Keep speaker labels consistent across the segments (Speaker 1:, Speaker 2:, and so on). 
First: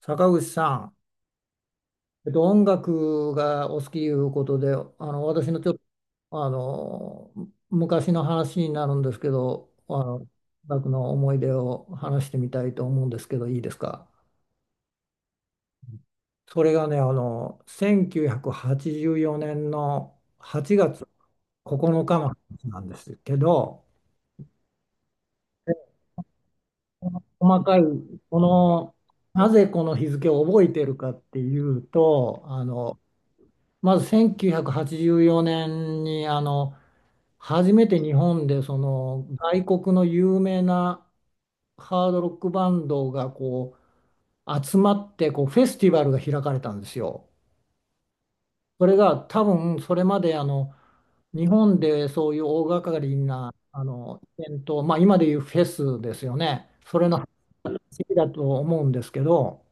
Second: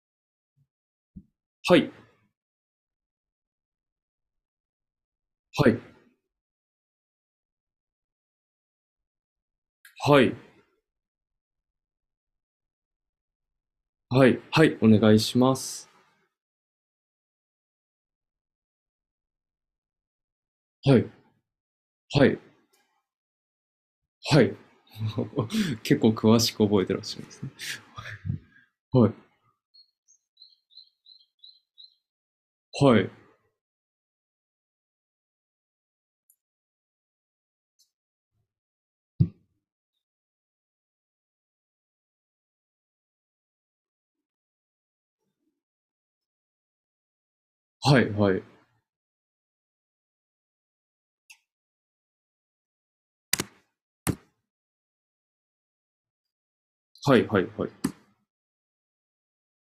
Speaker 1: 坂口さん、
Speaker 2: はい、
Speaker 1: 音楽がお好きいうことで、私のち
Speaker 2: は
Speaker 1: ょっと
Speaker 2: い、
Speaker 1: あの昔の話になるんですけど、
Speaker 2: は
Speaker 1: 音
Speaker 2: い、
Speaker 1: 楽の思い出を話してみたいと思うんですけど、いいですか。
Speaker 2: はい、はい、お願いします。
Speaker 1: それがね、1984年の8
Speaker 2: は
Speaker 1: 月
Speaker 2: い、
Speaker 1: 9日
Speaker 2: は
Speaker 1: のか
Speaker 2: い、
Speaker 1: の話なんですけど、
Speaker 2: はい。結構詳しく覚えてらっしゃいますね。
Speaker 1: 細かい。この、
Speaker 2: はい、
Speaker 1: なぜこの日付を覚えてるかっていうと、
Speaker 2: はい、
Speaker 1: まず1984年に初めて日本でその外国の有名なハードロックバンドがこう集まってこうフェスティバルが開かれたんですよ。
Speaker 2: はい、はい、
Speaker 1: それが多分それまで日本でそういう大掛かりなイベント、まあ、今でいうフェスですよね。それ
Speaker 2: は
Speaker 1: の話
Speaker 2: い、はい、はい、はい、
Speaker 1: だと思うんですけど、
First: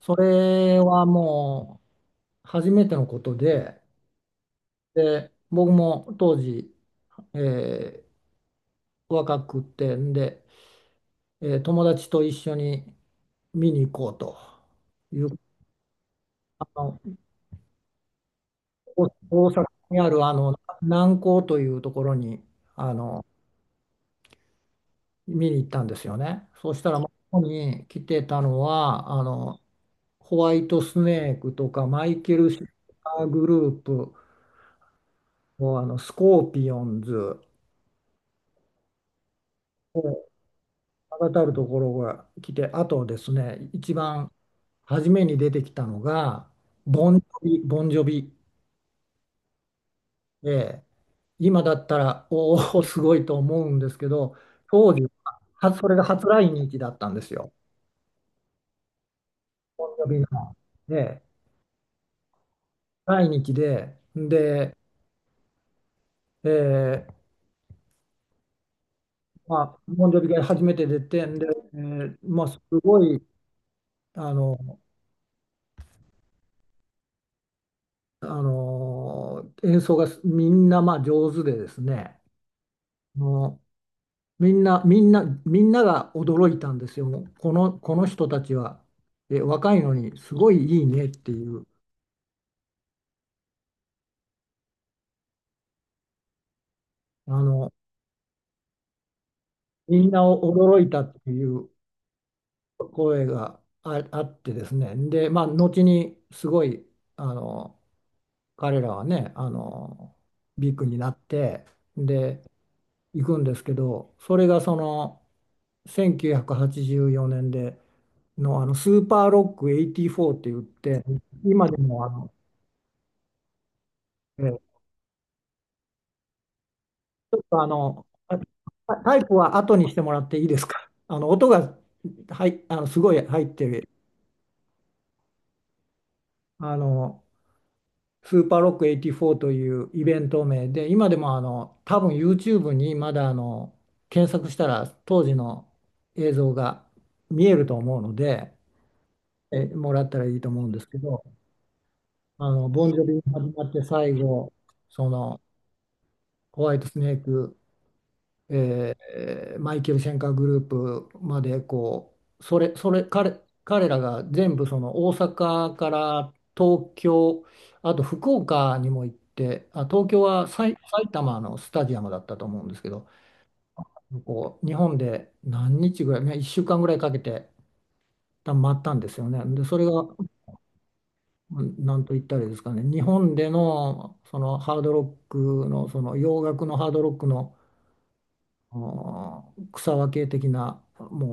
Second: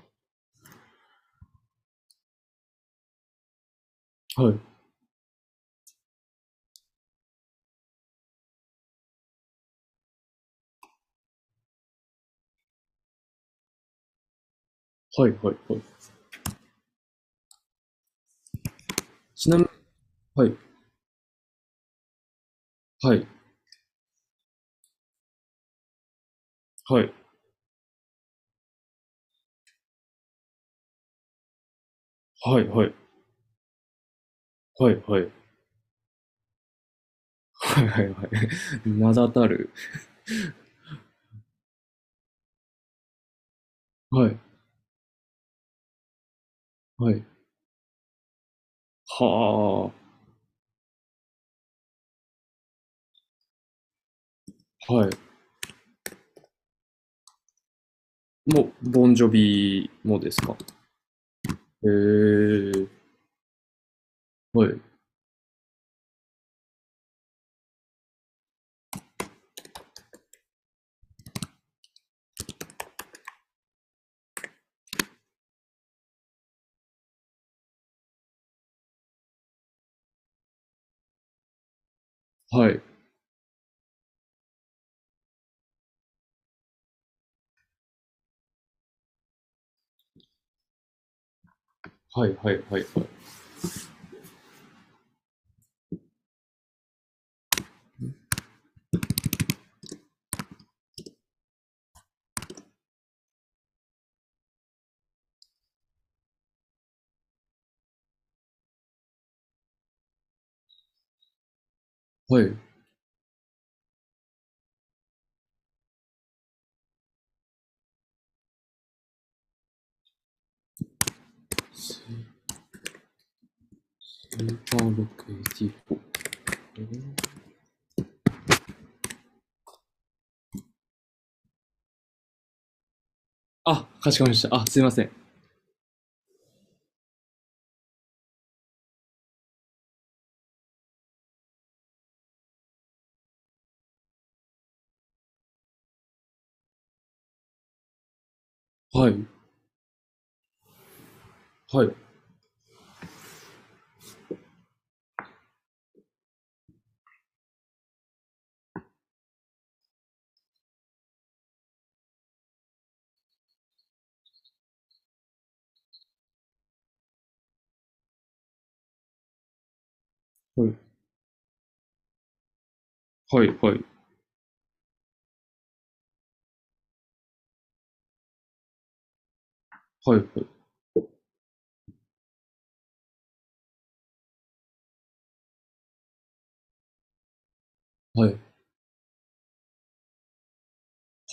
Speaker 1: それはもう初めてのことで、
Speaker 2: はい、
Speaker 1: で僕も当時えー若くてんで、友達と一緒に見に行こうとい
Speaker 2: は
Speaker 1: う、
Speaker 2: い、はい。
Speaker 1: あの大
Speaker 2: ちなみ
Speaker 1: 阪
Speaker 2: に、
Speaker 1: にある
Speaker 2: はい、
Speaker 1: 南港というところにあ
Speaker 2: は
Speaker 1: の
Speaker 2: い、
Speaker 1: 見に行ったんですよね。そうしたら、
Speaker 2: は
Speaker 1: まあ、
Speaker 2: い、
Speaker 1: ここに来てたのはホワイトスネークとかマイケル・シ
Speaker 2: はい、はい、
Speaker 1: ル
Speaker 2: はい、
Speaker 1: バーグループ、
Speaker 2: はい、はい、
Speaker 1: もうスコーピオンズ
Speaker 2: はい、はい。名だたる。
Speaker 1: がたるところが来て、あとですね、一
Speaker 2: は
Speaker 1: 番
Speaker 2: い、
Speaker 1: 初めに出てきたのが、
Speaker 2: はい、
Speaker 1: ボンジョビ
Speaker 2: は
Speaker 1: で、今だったら、おお、すごいと思うんですけど、
Speaker 2: あ、
Speaker 1: 当時
Speaker 2: はい。
Speaker 1: は、それが初来日だったんですよ。
Speaker 2: もう、ボンジョ
Speaker 1: ボ
Speaker 2: ビ
Speaker 1: ンジョ
Speaker 2: も
Speaker 1: ビの
Speaker 2: ですか。へ
Speaker 1: で、
Speaker 2: えー、
Speaker 1: 来日で、
Speaker 2: は
Speaker 1: で、
Speaker 2: い、
Speaker 1: えーまあ、ボンジョビが初めて出て、で、まあ、すごい、あの、あの演奏がみんなまあ上手でですね、
Speaker 2: はい、
Speaker 1: あのみんなが驚いたんですよ。この人たちは、若いのにすごいいいねっていう、
Speaker 2: はい、はい、はい、はい。
Speaker 1: あの、みんなを驚いたっていう声があってですね。で、まあ、後にすごい、あの、彼らはね、ビッグになって、
Speaker 2: は
Speaker 1: で、
Speaker 2: い。
Speaker 1: 行くんですけど、それがその、1984年での、スーパーロック84って言って、今でもあの、
Speaker 2: スー
Speaker 1: え
Speaker 2: パーロック
Speaker 1: あの、あタイプは後にしてもらっていいですか。あの音が、はい、すごい入って
Speaker 2: あ、
Speaker 1: る。
Speaker 2: かしこまりました。あ、すいません。
Speaker 1: あのスーパーロック84というイベント名で、今でも多分 YouTube にまだ検索したら当時の映像が見えると思うので、
Speaker 2: はい。
Speaker 1: もらったらいいと思うんですけど、
Speaker 2: はい。
Speaker 1: ボンジョビに始まって最後そのホワイトスネーク、マイケル・シェンカーグループまで、こうそれそれ彼、彼らが全部その大阪から東京、あと福岡にも行って、東京は
Speaker 2: はい。
Speaker 1: 埼玉のスタジアムだったと思うんですけど、
Speaker 2: はい。はい。
Speaker 1: こう日本で何日ぐらい、ね、1週間ぐらいかけて多分回ったんですよね。でそれが、
Speaker 2: はい。
Speaker 1: うん、なんと言ったらいいですかね、日本での、そのハードロックの、その洋楽のハードロックの、
Speaker 2: はい。
Speaker 1: あ草分け的な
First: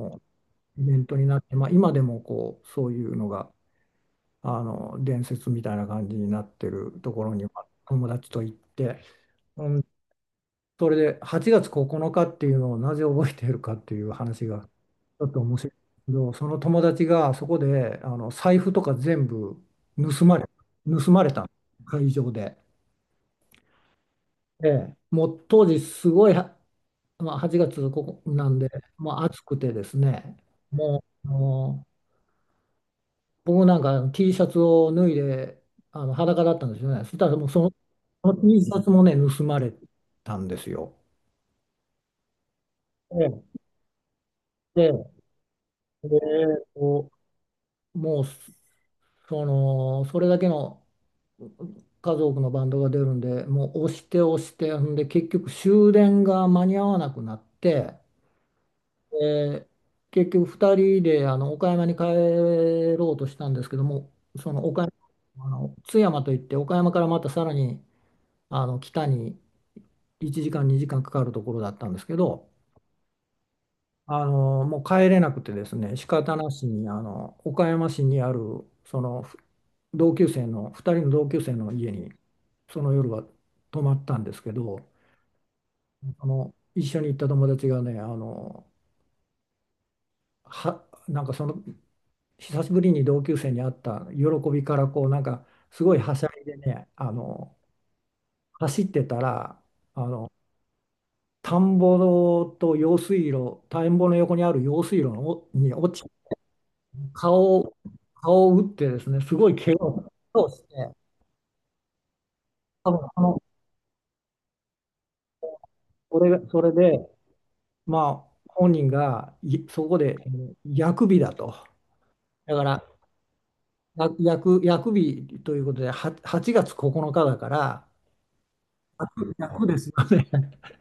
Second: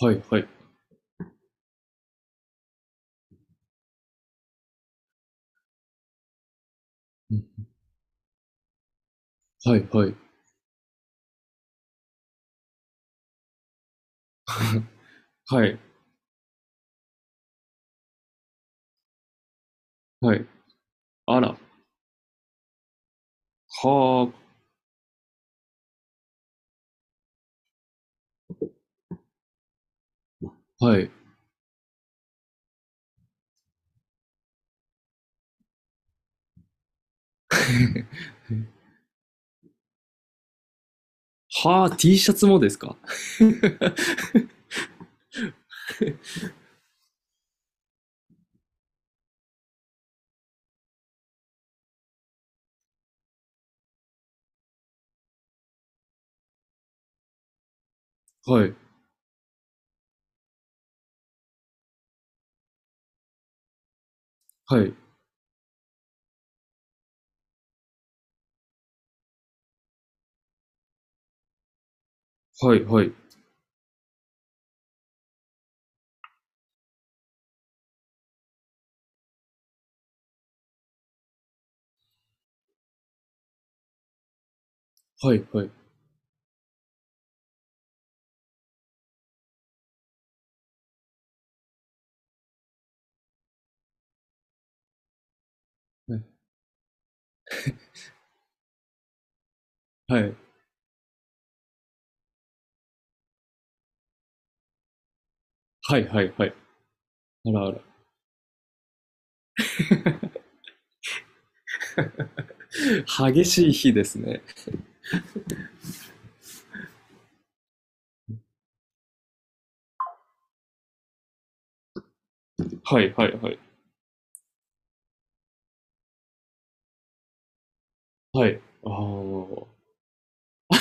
Speaker 2: はい。はい。
Speaker 1: イベントになって、まあ、今でもこうそういうのが伝説みたいな感じになってるところにまあ友達と行って、う
Speaker 2: は
Speaker 1: ん、
Speaker 2: い。はい。
Speaker 1: それで8月9日っていうのをなぜ覚えているかっていう話がちょっと面
Speaker 2: は
Speaker 1: 白いんで
Speaker 2: い。
Speaker 1: すけど、その友達がそこで財布とか全部盗
Speaker 2: は
Speaker 1: ま
Speaker 2: い。
Speaker 1: れ、盗まれ
Speaker 2: あ
Speaker 1: た、
Speaker 2: ら。は
Speaker 1: 会場で。
Speaker 2: あ。
Speaker 1: ええ、もう当時すごい、まあ、8月ここなんで、もう暑くてですね、
Speaker 2: は
Speaker 1: も
Speaker 2: い。
Speaker 1: う、僕なんか T シャツを脱いで裸だったんですよね。そしたら、もうその T シャツもね、盗まれたんですよ。
Speaker 2: はあ、T シャツもですか？
Speaker 1: ええ、で、でこうもうそれだけの数多くのバンドが出るんで、もう押して押して、ほんで結局終電が間に合わなくなって、
Speaker 2: はい。
Speaker 1: で結局2人で岡山に帰ろうとしたんですけども、その岡
Speaker 2: は
Speaker 1: 山、
Speaker 2: い。
Speaker 1: 津山といって、岡山からまたさらに北に1時間2時間かかるところだったんですけど、
Speaker 2: はい。はい。
Speaker 1: もう帰れなくてですね、仕方なしに岡山市にあるその同級生の、2人の同級生の家にその夜は泊まったんですけど、
Speaker 2: はい。はい。
Speaker 1: 一緒に行った友達がね、あのはなんかその久しぶりに同級生に会った喜びからこうなんかすごいはしゃいでね、走ってたらあ
Speaker 2: は
Speaker 1: の
Speaker 2: い。
Speaker 1: 田んぼと用水路、田んぼの横にある用水路のに落
Speaker 2: は
Speaker 1: ち、
Speaker 2: い。はい。はい。あ
Speaker 1: 顔
Speaker 2: らあ
Speaker 1: を、
Speaker 2: ら。
Speaker 1: 顔を打ってですね、すごい怪我をして、多分その、
Speaker 2: 激しい日ですね。
Speaker 1: それが、それで、まあ、本人がいそこで薬日だと。だから、
Speaker 2: はい。はい。はい。
Speaker 1: や薬日ということで、8月9日だから、
Speaker 2: はい。あ
Speaker 1: 薬薬
Speaker 2: あ。
Speaker 1: ですよね。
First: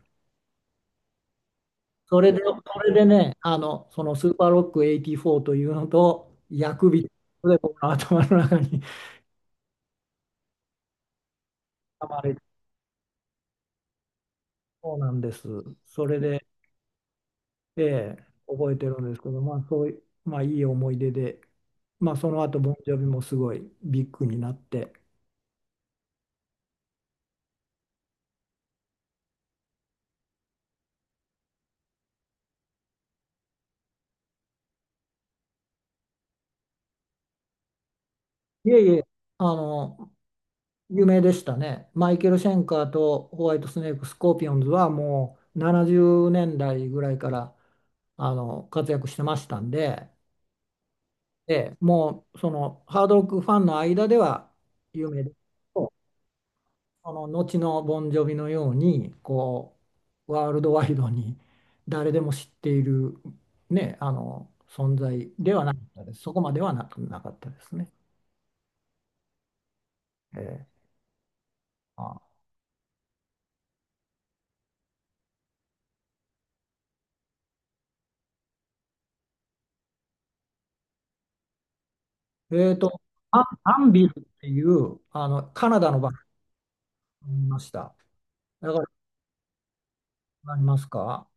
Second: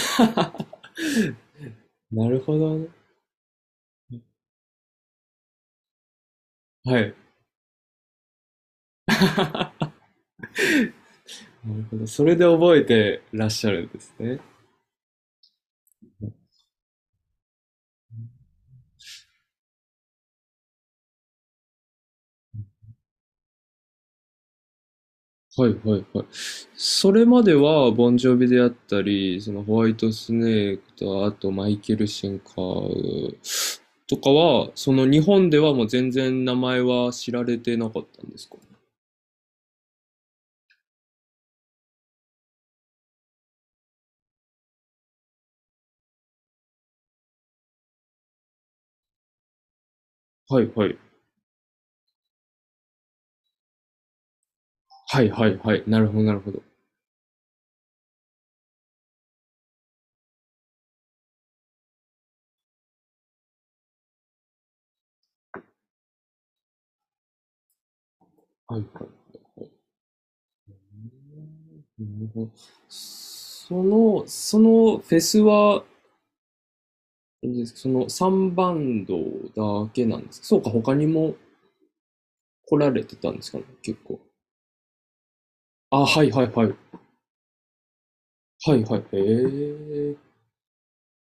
Speaker 1: そ
Speaker 2: な
Speaker 1: れ
Speaker 2: る
Speaker 1: で、
Speaker 2: ほどね。
Speaker 1: ね、そのスーパーロック84というのと、薬
Speaker 2: は
Speaker 1: 日
Speaker 2: い。
Speaker 1: で僕の頭の中に。
Speaker 2: なるほ
Speaker 1: 溜
Speaker 2: ど。
Speaker 1: ま
Speaker 2: そ
Speaker 1: れ、
Speaker 2: れで覚えてらっしゃるんですね。
Speaker 1: そうなんです。それで、ええ、覚えてるんですけど、まあ、そういう、まあ、いい思い出で、まあ、その後、ボンジョビもすごいビッグになって、
Speaker 2: はいはいはい。それまでは、ボンジョビであったり、そのホワイトスネークと、あとマイケル・シンカーとかは、その日本ではもう全然名前は知られてなかったんですか？
Speaker 1: いえいえ、あの、有名でしたね。マイケル・シェンカーとホワイトスネーク、スコーピオンズはもう70年代ぐらいから活躍してましたんで、
Speaker 2: はいはい。
Speaker 1: ええ、もうそのハードロックファンの間では有
Speaker 2: は
Speaker 1: 名
Speaker 2: い
Speaker 1: です。
Speaker 2: はいはい。なるほどなるほど。
Speaker 1: その後のボンジョビのようにこうワールドワイドに誰でも知っている、ね、あの存在ではなかったです。そこまではなく、なかったですね。
Speaker 2: はいはい。
Speaker 1: えー、あ、
Speaker 2: なるほど。そのフェスは、あれですか、その3バンドだけなんですか？そうか、他にも
Speaker 1: えー
Speaker 2: 来ら
Speaker 1: と、
Speaker 2: れてたんですかね、
Speaker 1: アン
Speaker 2: 結
Speaker 1: ビル
Speaker 2: 構。
Speaker 1: っていうカナダの
Speaker 2: あ、
Speaker 1: バン
Speaker 2: はいはいはい。
Speaker 1: ドにいました。だ
Speaker 2: は
Speaker 1: か
Speaker 2: いはい。へえ。
Speaker 1: ら、ありますか、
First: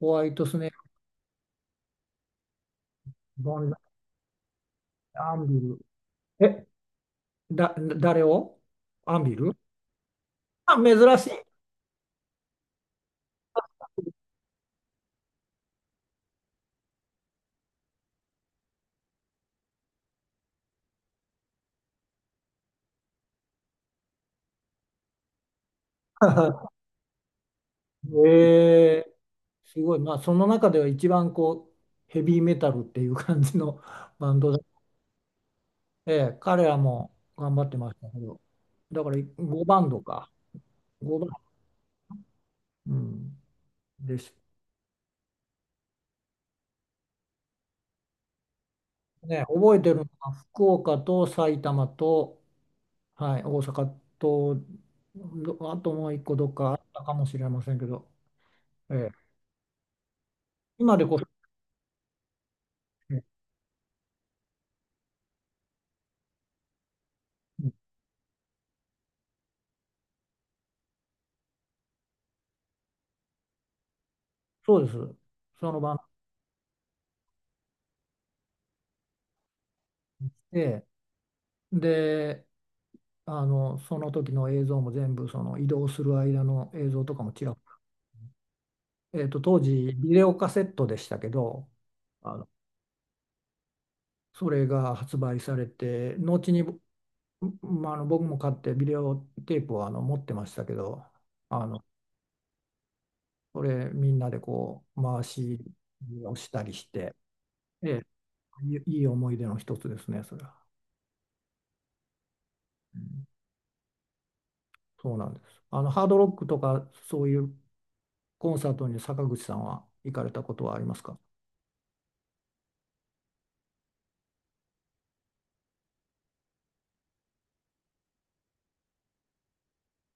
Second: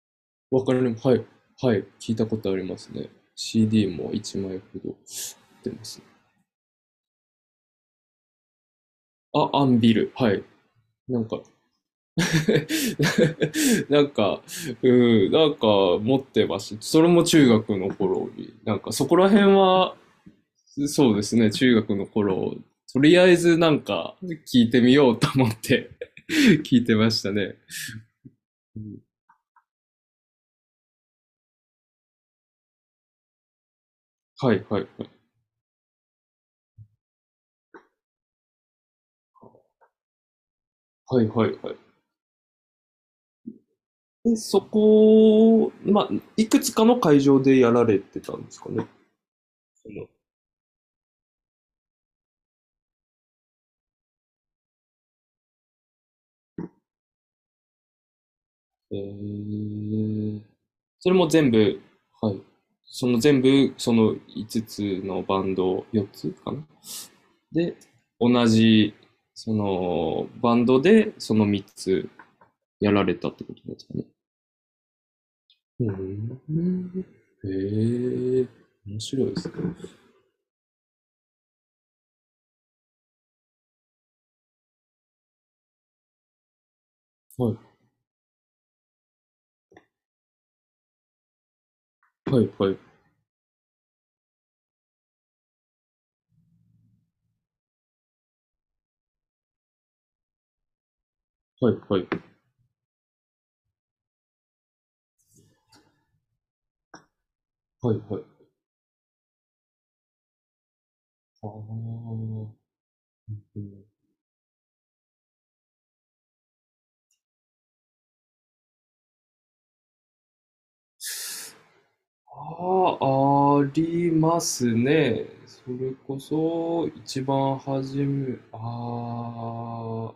Speaker 1: ホワイトス
Speaker 2: わ
Speaker 1: ネー
Speaker 2: か
Speaker 1: ク、
Speaker 2: ります。はい。はい。聞いたことありますね。
Speaker 1: ボンジョビ、
Speaker 2: CD も1枚ほど売っ
Speaker 1: アンビ
Speaker 2: て
Speaker 1: ル。
Speaker 2: ますね。
Speaker 1: え、だ、誰をアンビ
Speaker 2: あ、
Speaker 1: ル、
Speaker 2: アンビル。はい。
Speaker 1: 珍
Speaker 2: なん
Speaker 1: し
Speaker 2: か、
Speaker 1: い。
Speaker 2: なんか、うん、なんか持ってました。それも中学の頃に。なんかそこら辺は、そうですね、中学の頃、とりあえずなんか聞いてみようと思って 聞 いてましたね。うん、
Speaker 1: えーすごい、まあ、その中では一番こうヘビーメタルっていう感じの バンド
Speaker 2: は
Speaker 1: で、
Speaker 2: いはいはい。
Speaker 1: ええ、彼らも頑張ってましたけど、だから5バンドか、5
Speaker 2: は
Speaker 1: バ
Speaker 2: い
Speaker 1: ンド、
Speaker 2: はいはい。
Speaker 1: うん、です。
Speaker 2: で、そこ、まあ、いくつかの会場でやられてたんですかね。
Speaker 1: ね、覚え
Speaker 2: そ
Speaker 1: てるの
Speaker 2: の
Speaker 1: は福岡と埼玉と、はい、大阪と、あと、もう一個どっかあったかもしれませんけど、え
Speaker 2: え
Speaker 1: え、
Speaker 2: ー、
Speaker 1: 今で
Speaker 2: それ
Speaker 1: こそ、
Speaker 2: も全部、はい。その
Speaker 1: う
Speaker 2: 全部、その5つつのバンド、4つかな
Speaker 1: ん、
Speaker 2: で、同じ、その、バンドで、その3つやられたってことですかね。
Speaker 1: そうです、その
Speaker 2: う
Speaker 1: バンド
Speaker 2: ん。へえ、面白いですね。
Speaker 1: で。で、その時の映像も全部、その移動する間の映像とかも
Speaker 2: はい、
Speaker 1: 当時ビデオカセットでしたけど、あ
Speaker 2: は
Speaker 1: の
Speaker 2: い、はい、
Speaker 1: それが発売されて後に、まあ、僕も買ってビデオテープを持ってましたけど、あ
Speaker 2: はい、
Speaker 1: の
Speaker 2: はい、
Speaker 1: それみんなでこう回しをしたりして、え
Speaker 2: はい、
Speaker 1: え、
Speaker 2: はい。
Speaker 1: いい思い出の一つですねそれは。うん、そうなんです、ハードロックとかそういうコンサートに坂口さんは行かれたことはありますか。
Speaker 2: あ、ありますね。それこそ、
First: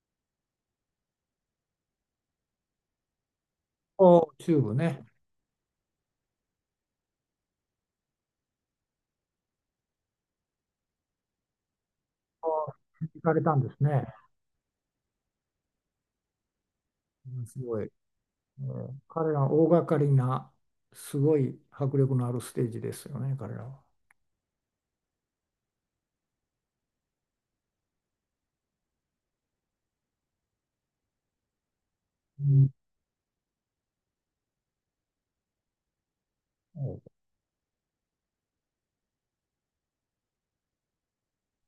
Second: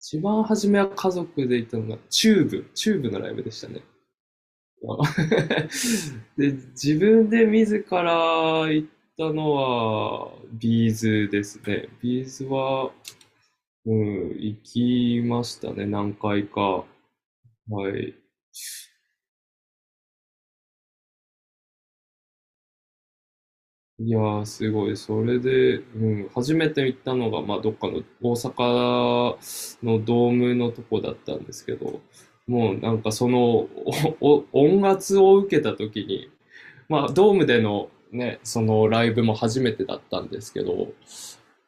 Speaker 2: 一番初めは家族で行ったのが、チューブのライブでしたね。
Speaker 1: お、チューブね。
Speaker 2: で、自分で自ら行ったのは、ビーズですね。ビーズ
Speaker 1: あ
Speaker 2: は、
Speaker 1: 行かれたんです
Speaker 2: う
Speaker 1: ね。
Speaker 2: ん、行きましたね、何回か。
Speaker 1: うん、すごい。
Speaker 2: はい。
Speaker 1: 彼らは大掛かりな、すごい迫力のあるステージですよね、彼らは。
Speaker 2: いやー、すごい。それで、うん、初めて行ったのが、まあ、どっかの大阪のドームのとこだったんですけど、
Speaker 1: うん、
Speaker 2: もうなんかその音圧を受けた時に、まあ、ドームでのね、そのライブも初めてだったんですけど、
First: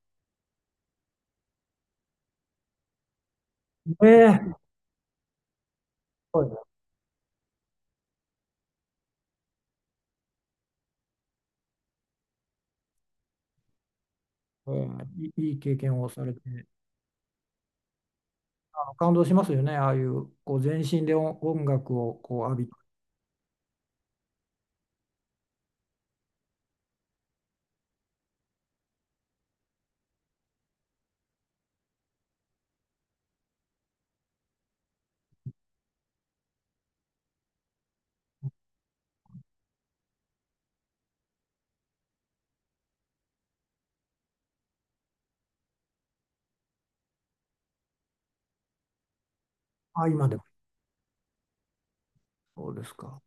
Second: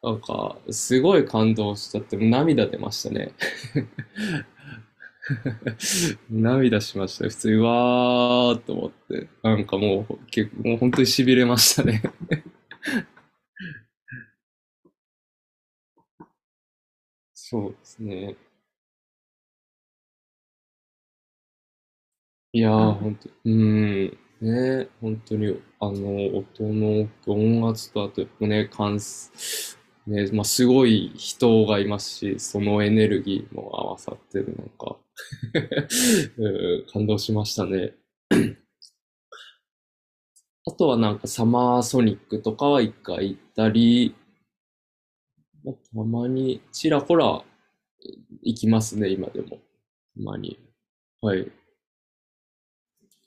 Speaker 2: なんか、すごい感動しちゃって、涙出ましたね。
Speaker 1: ええ、す ごい、
Speaker 2: 涙しました。普通に、うわーっと思って。なんかもう、結構、もう本当に痺れましたね。
Speaker 1: ええーいいいい経験をされて、
Speaker 2: そうですね。
Speaker 1: 感動しますよね、ああいうこう全身で音楽をこう浴
Speaker 2: い
Speaker 1: び、
Speaker 2: やー、本当に、うん。ね、本当に、あの、音の音圧と、あと、ね、ね、まあ、すごい人がいますし、そのエネルギーも合わさってる、なんか、うん感動しましたね。あとはなんかサマーソニックとかは1回行ったり、まあたまにちらほら行きますね、今でも。た
Speaker 1: 今で
Speaker 2: ま
Speaker 1: も
Speaker 2: に。はい。
Speaker 1: そうですか。